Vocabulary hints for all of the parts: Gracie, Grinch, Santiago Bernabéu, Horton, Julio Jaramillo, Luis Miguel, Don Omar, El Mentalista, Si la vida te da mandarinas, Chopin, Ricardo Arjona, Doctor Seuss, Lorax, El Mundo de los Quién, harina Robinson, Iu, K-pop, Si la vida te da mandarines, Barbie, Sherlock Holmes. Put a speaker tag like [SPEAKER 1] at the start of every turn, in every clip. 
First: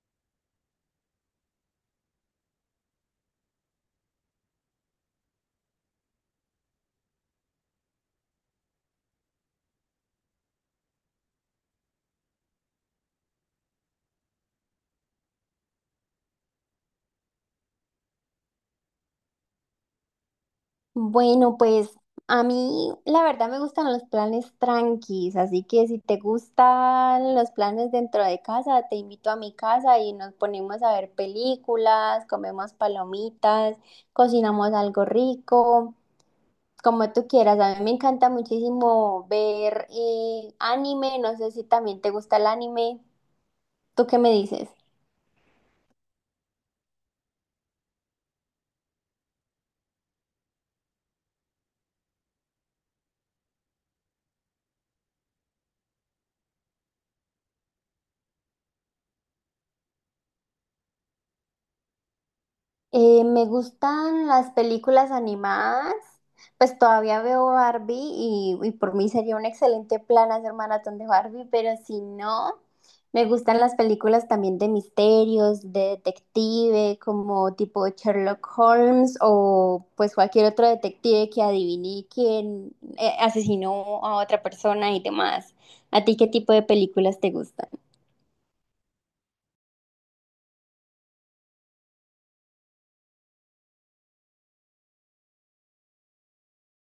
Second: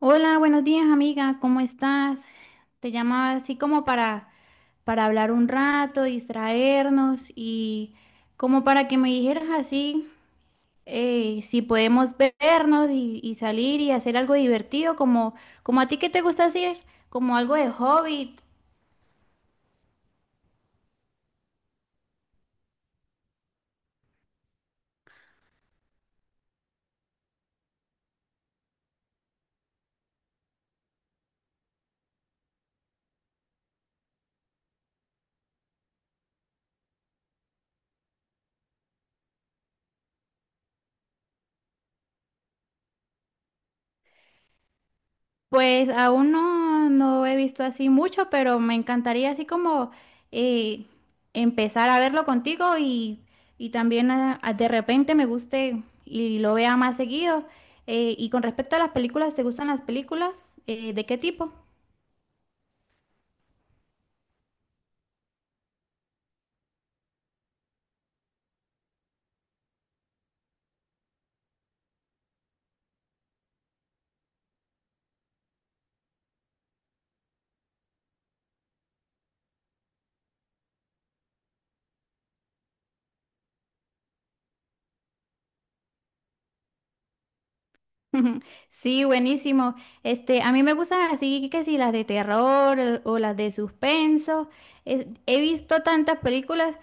[SPEAKER 1] Hola, buenos días, amiga, ¿cómo estás? Te llamaba así como para hablar un rato, distraernos y como para que me dijeras así si podemos vernos y salir y hacer algo divertido, como a ti que te gusta hacer, como algo de hobby.
[SPEAKER 2] Bueno, pues a mí la verdad me gustan los planes tranquis, así que si te gustan los planes dentro de casa, te invito a mi casa y nos ponemos a ver películas, comemos palomitas, cocinamos algo rico, como tú quieras. A mí me encanta muchísimo ver anime, no sé si también te gusta el anime. ¿Tú qué me dices?
[SPEAKER 1] Pues aún no he visto así mucho, pero me encantaría así como eh, empezar a verlo contigo y también de repente me guste y lo vea más seguido. Y con respecto a las películas, ¿te gustan las películas? ¿De qué tipo?
[SPEAKER 2] Me gustan las películas animadas, pues todavía veo Barbie y por mí sería un excelente plan hacer maratón de Barbie, pero si no, me gustan las películas también de misterios, de detective, como tipo Sherlock Holmes o pues cualquier otro detective que adivine quién asesinó a otra persona y demás. ¿A ti qué tipo de películas te gustan?
[SPEAKER 1] Sí, buenísimo. Este, a mí me gustan así que si las de terror o las de suspenso. He visto tantas películas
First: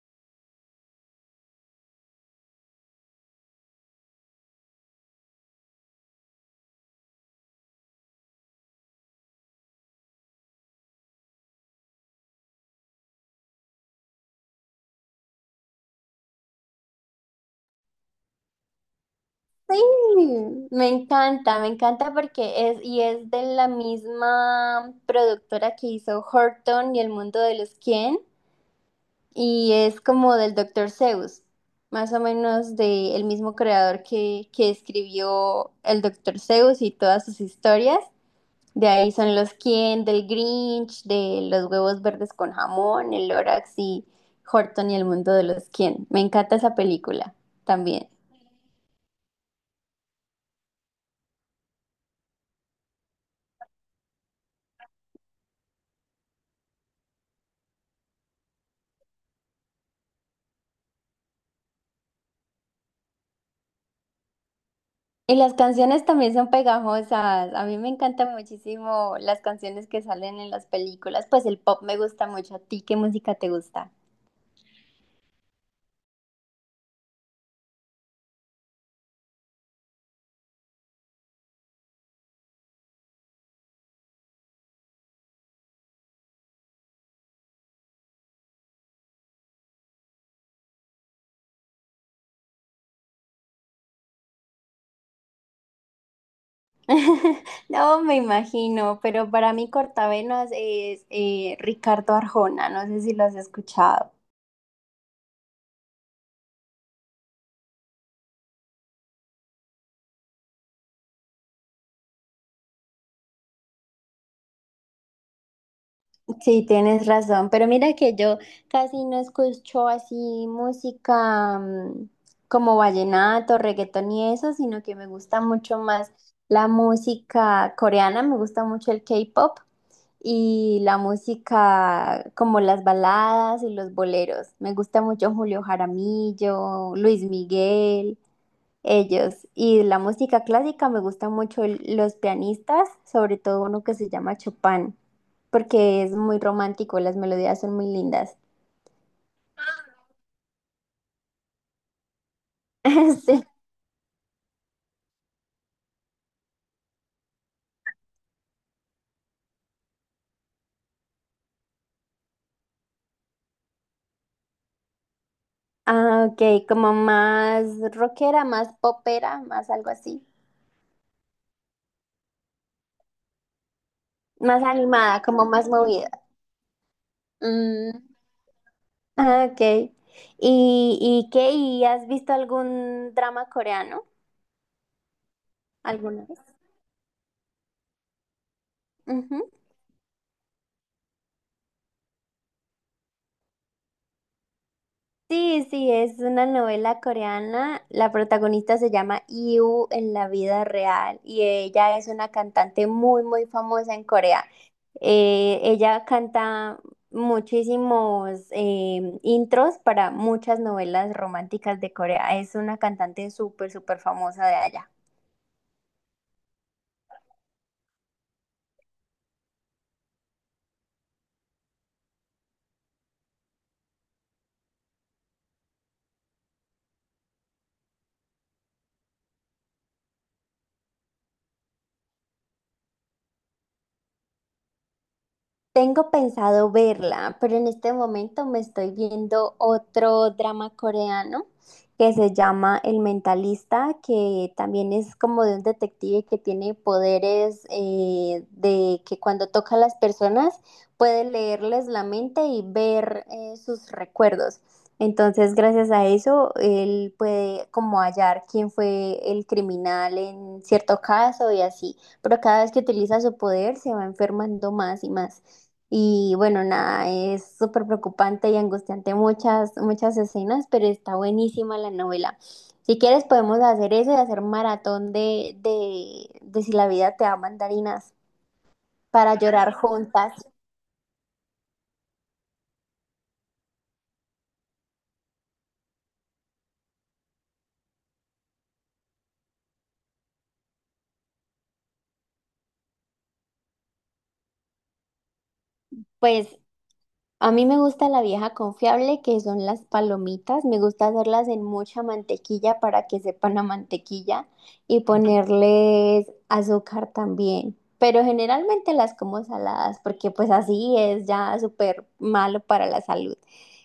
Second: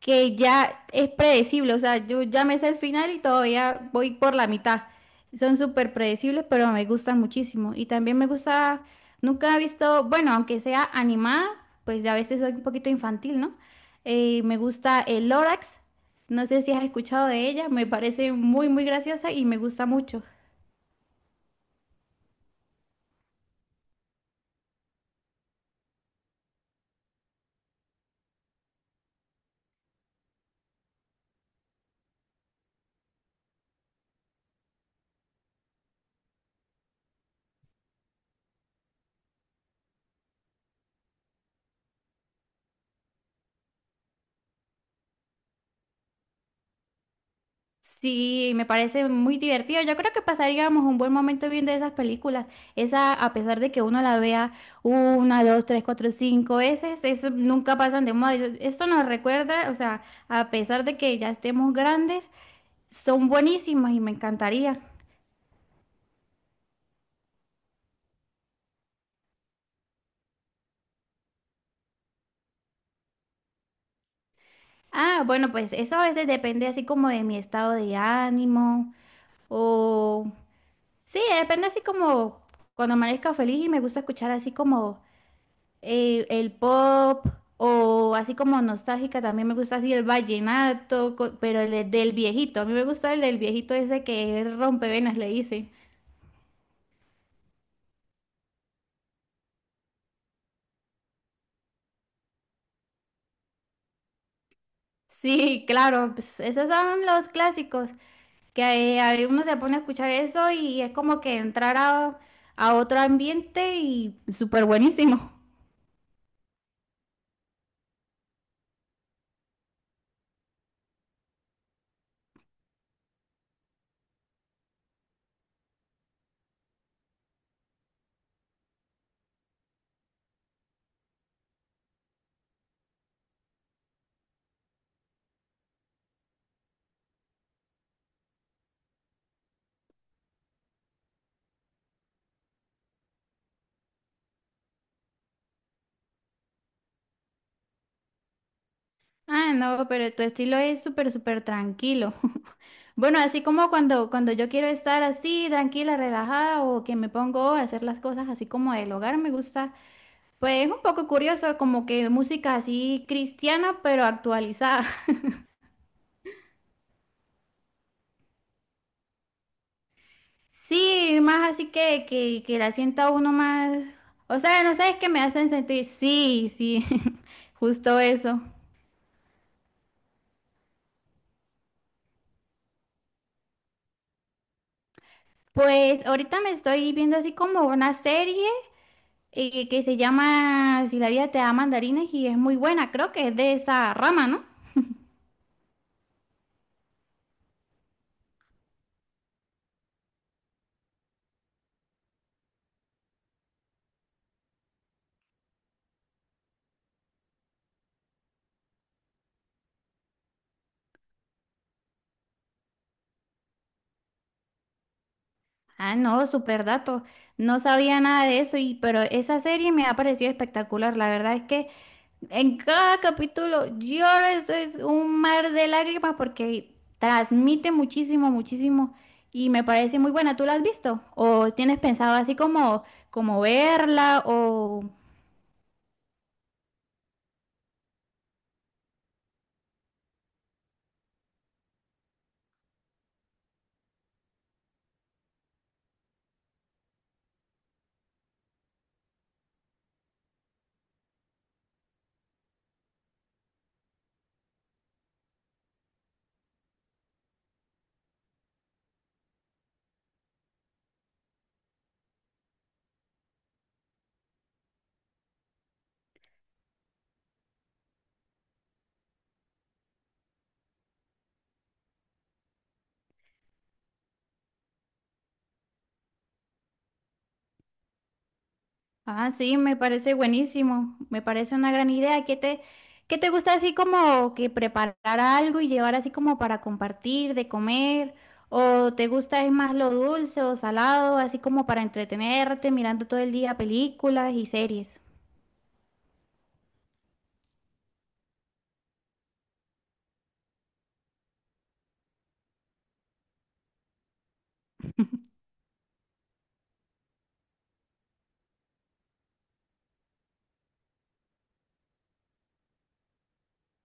[SPEAKER 1] que ya es predecible, o sea, yo ya me sé el final y todavía voy por la mitad. Son súper predecibles, pero me gustan muchísimo. Y también me gusta, nunca he visto, bueno, aunque sea animada, pues ya a veces soy un poquito infantil, ¿no? Me gusta el Lorax, no sé si has escuchado de ella, me parece muy, muy graciosa y me gusta mucho.
[SPEAKER 2] Sí, me encanta porque es y es de la misma productora que hizo Horton y El Mundo de los Quién y es como del Doctor Seuss, más o menos del mismo creador que escribió el Doctor Seuss y todas sus historias. De ahí son los Quién, del Grinch, de los huevos verdes con jamón, el Lorax y Horton y el mundo de los Quién. Me encanta esa película también.
[SPEAKER 1] Sí, me parece muy divertido. Yo creo que pasaríamos un buen momento viendo esas películas. Esa, a pesar de que uno la vea una, dos, tres, cuatro, cinco veces, eso nunca pasan de moda. Esto nos recuerda, o sea, a pesar de que ya estemos grandes, son buenísimas y me encantaría.
[SPEAKER 2] Y las canciones también son pegajosas. A mí me encantan muchísimo las canciones que salen en las películas. Pues el pop me gusta mucho. ¿A ti qué música te gusta?
[SPEAKER 1] Ah, bueno, pues eso a veces depende así como de mi estado de ánimo o... Sí, depende así como cuando amanezca feliz y me gusta escuchar así como el pop o así como nostálgica, también me gusta así el vallenato, pero del viejito, a mí me gusta el del viejito ese que rompevenas le dicen.
[SPEAKER 2] No, me imagino, pero para mí cortavenas es Ricardo Arjona. No sé si lo has escuchado.
[SPEAKER 1] Sí, claro, pues esos son los clásicos, que ahí uno se pone a escuchar eso y es como que entrar a otro ambiente y súper buenísimo.
[SPEAKER 2] Sí, tienes razón, pero mira que yo casi no escucho así música como vallenato, reggaetón y eso, sino que me gusta mucho más la música coreana, me gusta mucho el K-pop y la música como las baladas y los boleros. Me gusta mucho Julio Jaramillo, Luis Miguel. Ellos. Y la música clásica me gusta mucho los pianistas, sobre todo uno que se llama Chopin, porque es muy romántico, las melodías son muy lindas.
[SPEAKER 1] Ah, no, pero tu estilo es súper, súper tranquilo. Bueno,
[SPEAKER 2] Sí.
[SPEAKER 1] así como cuando yo quiero estar así, tranquila, relajada, o que me pongo a hacer las cosas así como del hogar, me gusta. Pues es un poco curioso, como que música así cristiana, pero actualizada.
[SPEAKER 2] Ah, ok, como más rockera, más popera, más algo así.
[SPEAKER 1] Sí, más así que la sienta uno más. O
[SPEAKER 2] Más
[SPEAKER 1] sea, no sé, es que me
[SPEAKER 2] animada, como
[SPEAKER 1] hacen
[SPEAKER 2] más
[SPEAKER 1] sentir.
[SPEAKER 2] movida.
[SPEAKER 1] Sí, sí,
[SPEAKER 2] Mm,
[SPEAKER 1] justo eso.
[SPEAKER 2] ok. ¿Y qué? ¿Y has visto algún drama coreano
[SPEAKER 1] Pues
[SPEAKER 2] alguna vez?
[SPEAKER 1] ahorita me estoy viendo así como una serie
[SPEAKER 2] Ujú.
[SPEAKER 1] que se llama Si la vida te da mandarines y es muy buena, creo que es de esa rama, ¿no?
[SPEAKER 2] Sí, sí, es una novela coreana. La protagonista se llama Iu en la vida real y ella es una cantante muy, muy famosa en Corea. Ella canta muchísimos intros para muchas novelas románticas de Corea. Es una cantante súper, súper famosa de allá.
[SPEAKER 1] Ah, no, super dato. No sabía nada de eso, pero esa serie me ha parecido espectacular. La verdad es que en cada capítulo lloro, eso es un mar de lágrimas porque transmite muchísimo, muchísimo y me parece muy buena. ¿Tú la has visto? ¿O tienes pensado así como, como verla? ¿O
[SPEAKER 2] Tengo pensado verla, pero en este momento me estoy viendo otro drama coreano que se llama El Mentalista, que también es como de un detective que tiene poderes de que cuando toca a las personas puede leerles la mente y ver sus recuerdos. Entonces, gracias a eso, él puede como hallar quién fue el criminal en cierto caso y así. Pero cada vez que utiliza su poder, se va enfermando más y más. Y bueno, nada, es súper preocupante y angustiante muchas, muchas escenas, pero está buenísima la novela. Si quieres podemos hacer eso y hacer maratón de Si la vida te da mandarinas
[SPEAKER 1] ah,
[SPEAKER 2] para
[SPEAKER 1] sí,
[SPEAKER 2] llorar
[SPEAKER 1] me parece
[SPEAKER 2] juntas.
[SPEAKER 1] buenísimo. Me parece una gran idea. Qué te gusta así como que preparar algo y llevar así como para compartir, de comer? ¿O te gusta es más lo dulce o salado, así como para entretenerte mirando todo el día películas y series?
[SPEAKER 2] Pues a mí me gusta la vieja confiable, que son las palomitas. Me gusta hacerlas en mucha mantequilla para que sepan a mantequilla y ponerles azúcar también. Pero generalmente las como saladas porque pues así es ya súper malo para la salud.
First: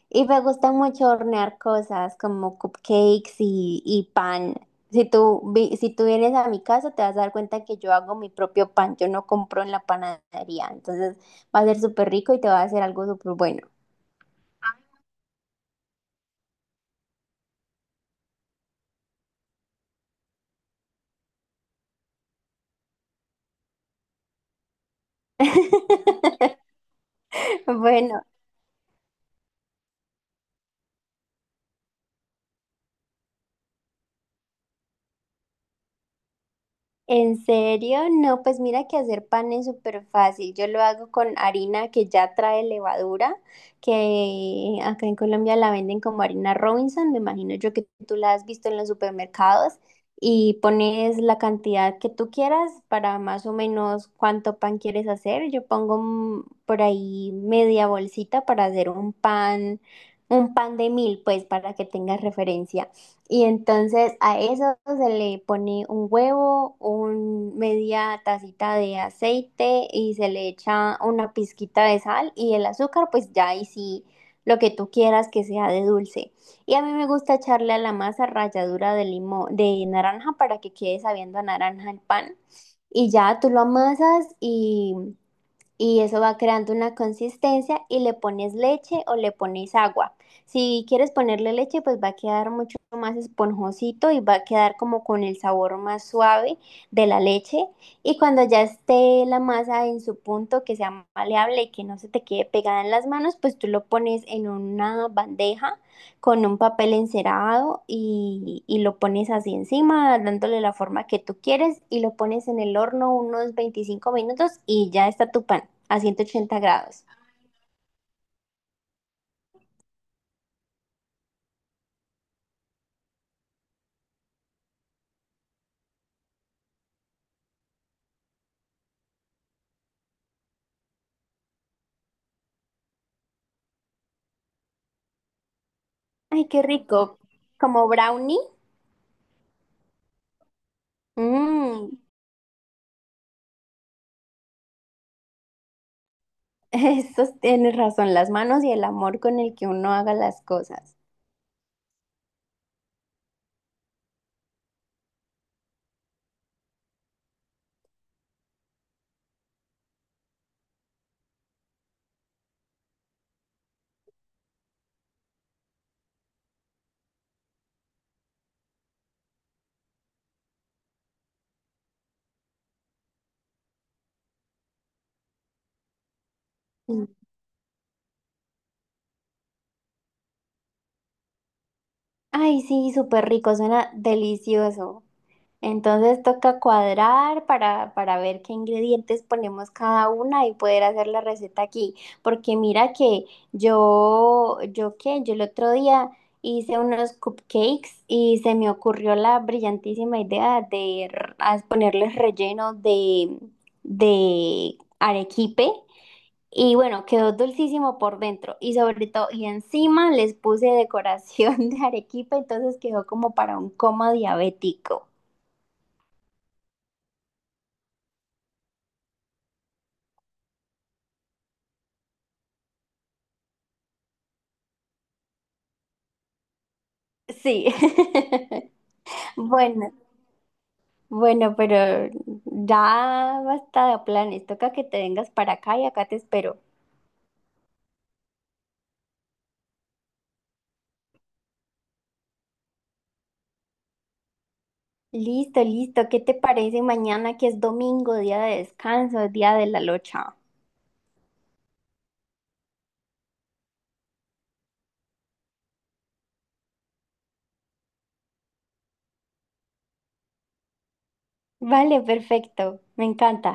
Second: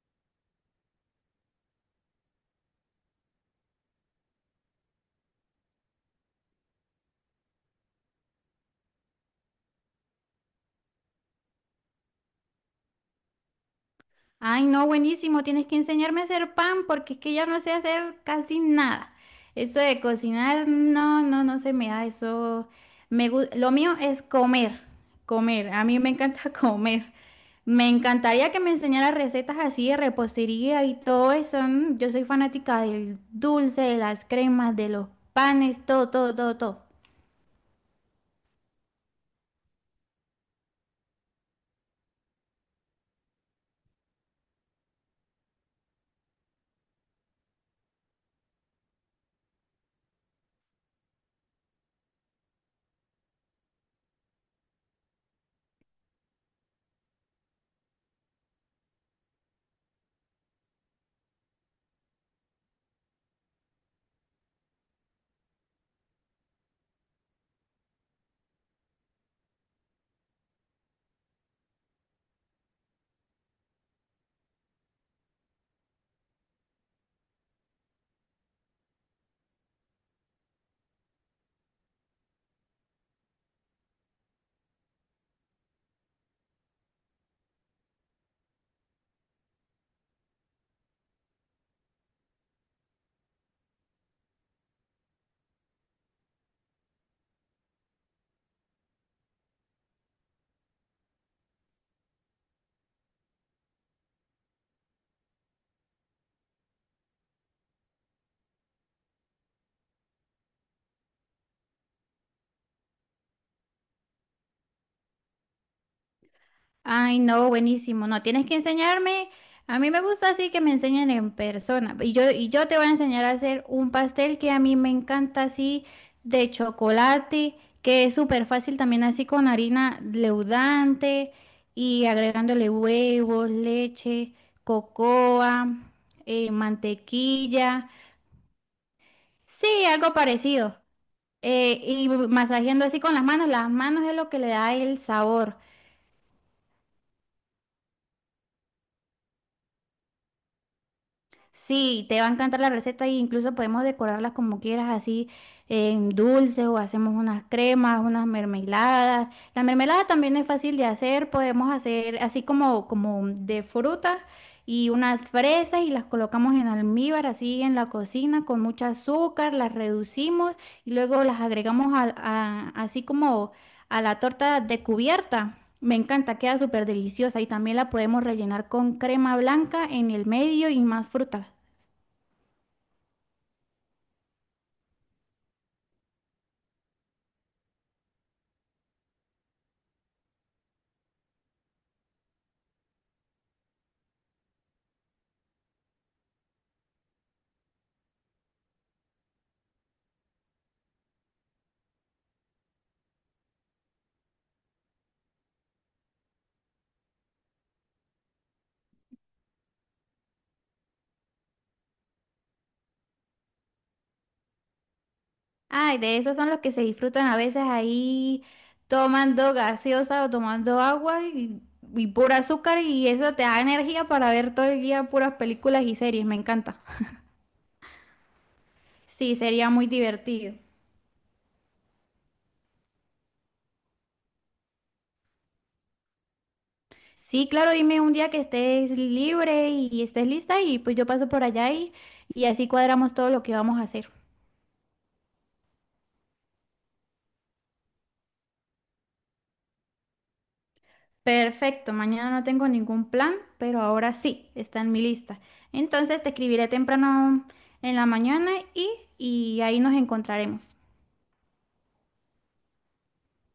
[SPEAKER 2] Y me gusta mucho hornear cosas como cupcakes y pan. Si tú, si tú vienes a mi casa te vas a dar cuenta que yo hago mi propio pan, yo no compro en la panadería. Entonces va a ser súper rico y te va a hacer algo súper bueno.
[SPEAKER 1] Ay, no, buenísimo. Tienes que enseñarme a hacer pan porque es que ya no sé hacer casi nada. Eso de cocinar, no se me da. Eso lo mío es comer. A mí me encanta comer. Me
[SPEAKER 2] Bueno,
[SPEAKER 1] encantaría que me enseñara recetas así de repostería y todo eso. Yo soy fanática del dulce, de las cremas, de los panes, todo.
[SPEAKER 2] ¿en serio? No, pues mira que hacer pan es súper fácil. Yo lo hago con harina que ya trae levadura, que acá en Colombia la venden como harina Robinson, me imagino yo que tú la has visto en los supermercados, y pones la cantidad que tú quieras para más o menos cuánto pan quieres hacer. Yo pongo por ahí media bolsita para hacer un pan de mil, pues para que tengas referencia. Y entonces a eso se le pone un huevo, un media tacita de aceite y se le echa una pizquita de sal y el azúcar, pues ya ahí sí lo que tú quieras que sea de dulce. Y a mí me gusta echarle a la masa ralladura de limón, de naranja para que quede sabiendo a naranja el pan. Y ya tú lo amasas y eso va creando una consistencia y le pones leche o le pones agua. Si quieres ponerle leche, pues va a quedar mucho más esponjosito y va a quedar como con el sabor más suave de la leche. Y cuando ya esté la masa en su punto, que sea maleable y que no se te quede pegada en las manos, pues tú lo pones en una bandeja con un papel encerado y lo pones así encima, dándole la forma que tú quieres y lo pones en el horno unos 25 minutos y ya está tu pan a 180 grados.
[SPEAKER 1] Ay, no, buenísimo. No, tienes que enseñarme. A mí me gusta así que me enseñen en persona. Y yo te voy a enseñar a hacer un pastel que a mí me encanta así de chocolate, que es súper fácil también así con harina leudante y agregándole huevos, leche, cocoa,
[SPEAKER 2] Ay, qué rico. Como
[SPEAKER 1] mantequilla.
[SPEAKER 2] brownie.
[SPEAKER 1] Sí, algo parecido.
[SPEAKER 2] Mm,
[SPEAKER 1] Y masajeando así con las manos. Las manos es lo que le da el sabor.
[SPEAKER 2] Eso tienes razón, las manos y el amor con el que uno haga las cosas.
[SPEAKER 1] Sí, te va a encantar la receta e incluso podemos decorarlas como quieras, así en dulces o hacemos unas cremas, unas mermeladas. La mermelada también es fácil de hacer, podemos hacer así como de frutas y unas fresas y las colocamos en almíbar, así en la cocina con mucho azúcar, las reducimos y luego las agregamos así como a la torta de cubierta. Me encanta, queda súper deliciosa y también la podemos rellenar con crema blanca en el medio y más frutas.
[SPEAKER 2] Ay, sí, súper rico, suena delicioso. Entonces toca cuadrar para ver qué ingredientes ponemos cada una y poder hacer la receta aquí. Porque mira que yo el otro día hice unos cupcakes y se me ocurrió la brillantísima idea de ponerles relleno de arequipe. Y bueno, quedó dulcísimo por dentro y sobre todo, y encima les puse decoración de arequipa, entonces quedó como para un coma diabético.
[SPEAKER 1] Ay, de esos son los que se disfrutan a veces ahí tomando gaseosa o tomando agua y pura azúcar y eso te da energía para ver todo el día puras películas y series, me encanta.
[SPEAKER 2] Sí.
[SPEAKER 1] Sí, sería muy
[SPEAKER 2] Bueno,
[SPEAKER 1] divertido.
[SPEAKER 2] bueno, pero ya basta de planes, toca que te vengas para acá y acá te espero.
[SPEAKER 1] Sí, claro, dime un día que estés libre y estés lista y pues yo paso por allá y así cuadramos todo lo que vamos a hacer.
[SPEAKER 2] Listo, listo, ¿qué te parece mañana que es domingo, día de descanso, día de la locha?
[SPEAKER 1] Perfecto, mañana no tengo ningún plan, pero ahora sí, está en mi lista. Entonces te escribiré temprano en la mañana y ahí nos encontraremos.
[SPEAKER 2] Vale, perfecto, me encanta.